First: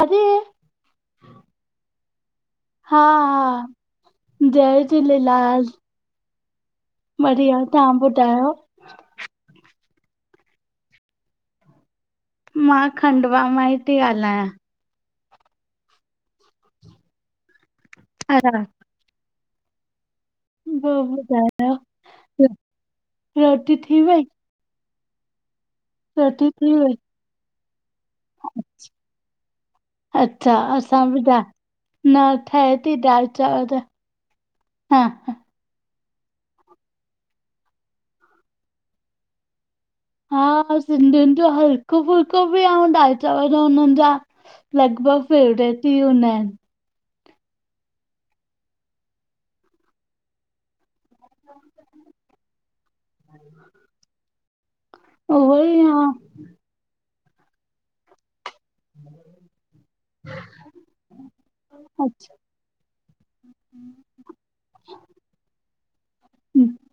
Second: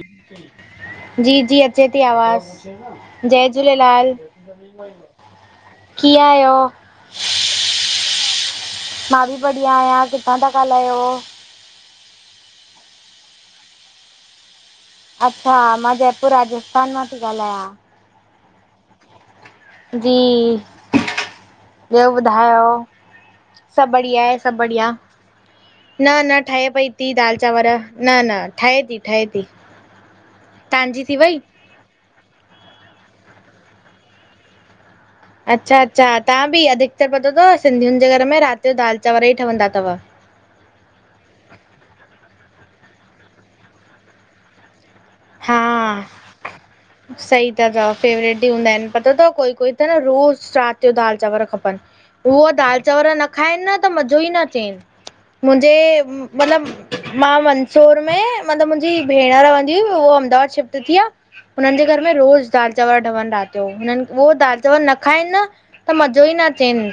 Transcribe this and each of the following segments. अरे जी, जी अचे थी आवाज़ हा जय झूलेलाल। जय झूलेलाल कीअ आहियो? बढ़िया, तव्हां ॿुधायो? मां बि बढ़िया आहियां, किथां ता ॻालायो? मां खंडवा मां ई थी ॻाल्हायां। अच्छा, मां जयपुर राजस्थान मां थी ॻाल्हायां। [inaudible] जी, ॿियो ॿुधायो ॿियो ॿुधायो। रोटी सभु थी वई बढ़िया आहे। सभु बढ़िया। न, न रोटी ठहे पई वई? थी दाल चांवर। न, न ठहे थी ठहे थी। अच्छा असां तव्हांजी थी बि दा वई? न ठहे थी दाल चांवर त। हा, ह अच्छा, अच्छा तव्हां बि अधिकतर पतो तव सिंधियुनि जे घर में राति जो दालि चांवर ई ठहंदा तव। हा सिंधियुनि जो हलिको फुलको बि आ दाल चांवर हुननि जा। लगभग फेवरेट हा ई हुंदा आहिन। सही ता चव फेवरेट ई हूंदा आहिनि पतो तव कोई कोई त न रोज़ु राति जो दालि चांवर खपनि। उअ दालि चांवर न खाइनि न त मज़ो ई न अचेन। उहो मुंहिंजे ई हा मतिलबु मां मंसूर में मतिलबु मुंहिंजी भेण रहंदी हुई उहो अहमदाबाद शिफ्ट थिया। हुननि जे घर में अच्छा रोज़ दाल चांवर ठवनि राति जो हुननि उह दाल चांवर न खाइनि न त मज़ो ई न अचेन।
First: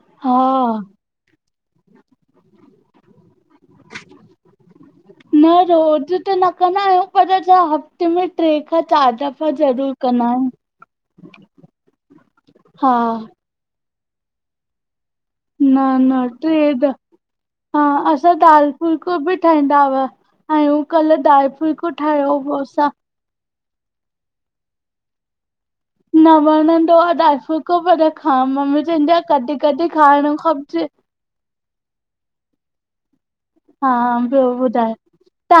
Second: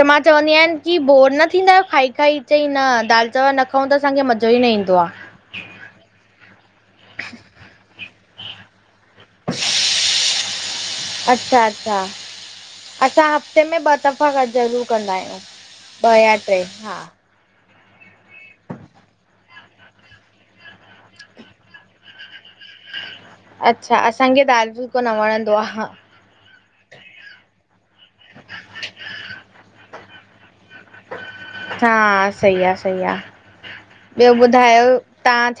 त मां चवंदी आहियां हा की बोर न थींदा आहियो खाई खाई चईं न दालि चांवर न खाऊं त असांखे मज़ो ई न ईंदो आ। न रोज़ त न कंदा आहियूं पर छा हफ़्ते में ट्रे खां चारि दफ़ा ज़रूर कंदा आहु। अच्छा, अच्छा हा असां हफ़्ते में ॿ दफ़ा ज़रूर कंदा आहियूं। न ॿ न या ट्रै टे त हा हा असां दाल फुलको बि ठाहींदा हुआ। आयूं कल्ह दाल फुलको ठाहियो हो असां। अच्छा, असांखे दालि फुल्को न वणंदो आ। हा न वणंदो आ दाल फुलको पर खा मम्मी चवंदी आह कॾहिं कॾहिं खाइणु खपजे। हा, सई आ, सई आ। हा ॿियो ॿुधाए,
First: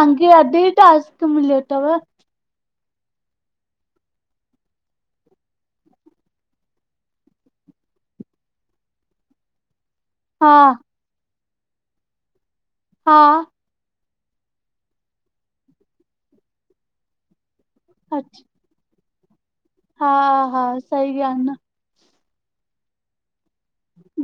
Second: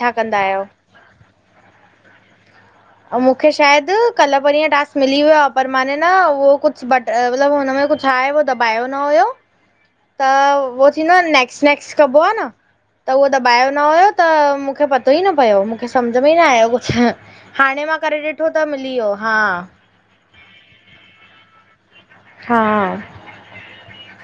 छा कंदा अ्ज आहियो ई टास्क मिलियो तव? ऐं मूंखे शायदि कल्ह परींहं टास्क मिली वियो आ, पर माना न उहो कुछु बट मतलबु हुनमें कुछु आहे उहो दॿायो न हुयो। [inaudible] त उहो थींदो आहे न नेक्स्ट नेक्स्ट कबो आ न, त हा उहो दॿायो न हुयो न। त मूंखे पतो ई न पियो, मूंखे सम्झ में ई न आयो कुझु, हाणे मां करे अच्छा ॾिठो त मिली वयो। हा हा, हा सही आ न। हा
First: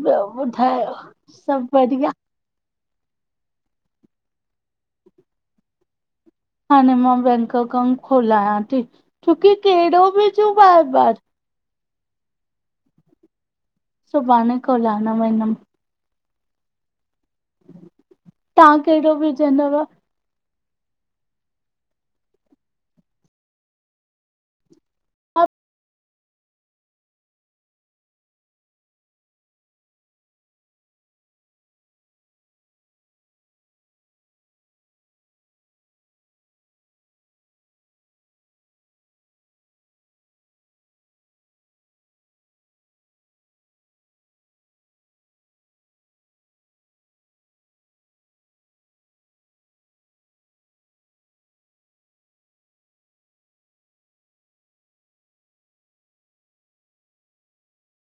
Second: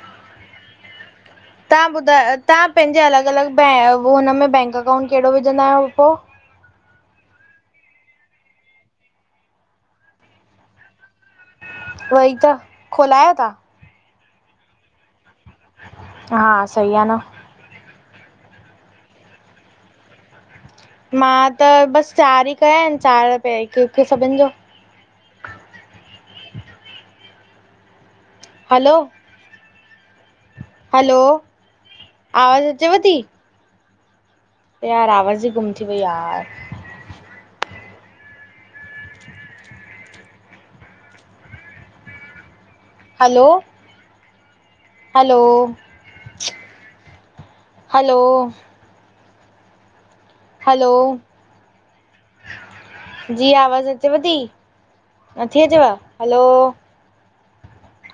ॿियो ॿुधायो? सभु तव्हां बढ़िया? ॿुधा तव्हां पंहिंजे अलॻि अलॻि बै हुनमे बैंक अकाउंट कहिड़ो विझंदा आहियो पो? हाणे मां बैंक अकाउंट खोलायां थी छोकी कहिड़ो विजु बार बार उवई त, खोलायो ता? सुभाणे खोलाण वेंदम। हा, सई आ न। तां कहिड़ो विझंदव? मां त बसि चारि ई कया आहिनि, चारि ते हिक-हिक सभिनि जो। हलो। हलो, आवाज अचेव ती? यार आवाज़ ई गुम थी वई यार। हलो। Hello, hello hello. जी आवाज़ अचेव ती? नथी अचेव? हलो।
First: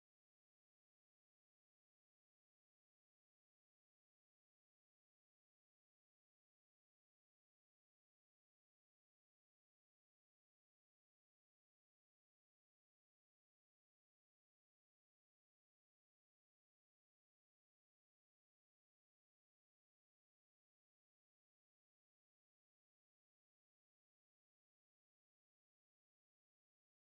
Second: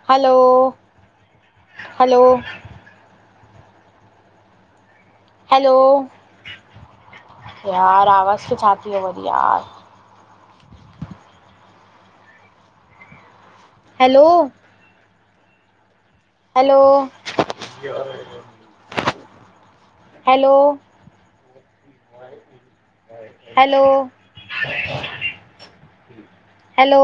Hello, hello. हैलो, यार आवाज़ खे छा थी वयो वरी यार? Hello. Hello. Hello, hello. Hello.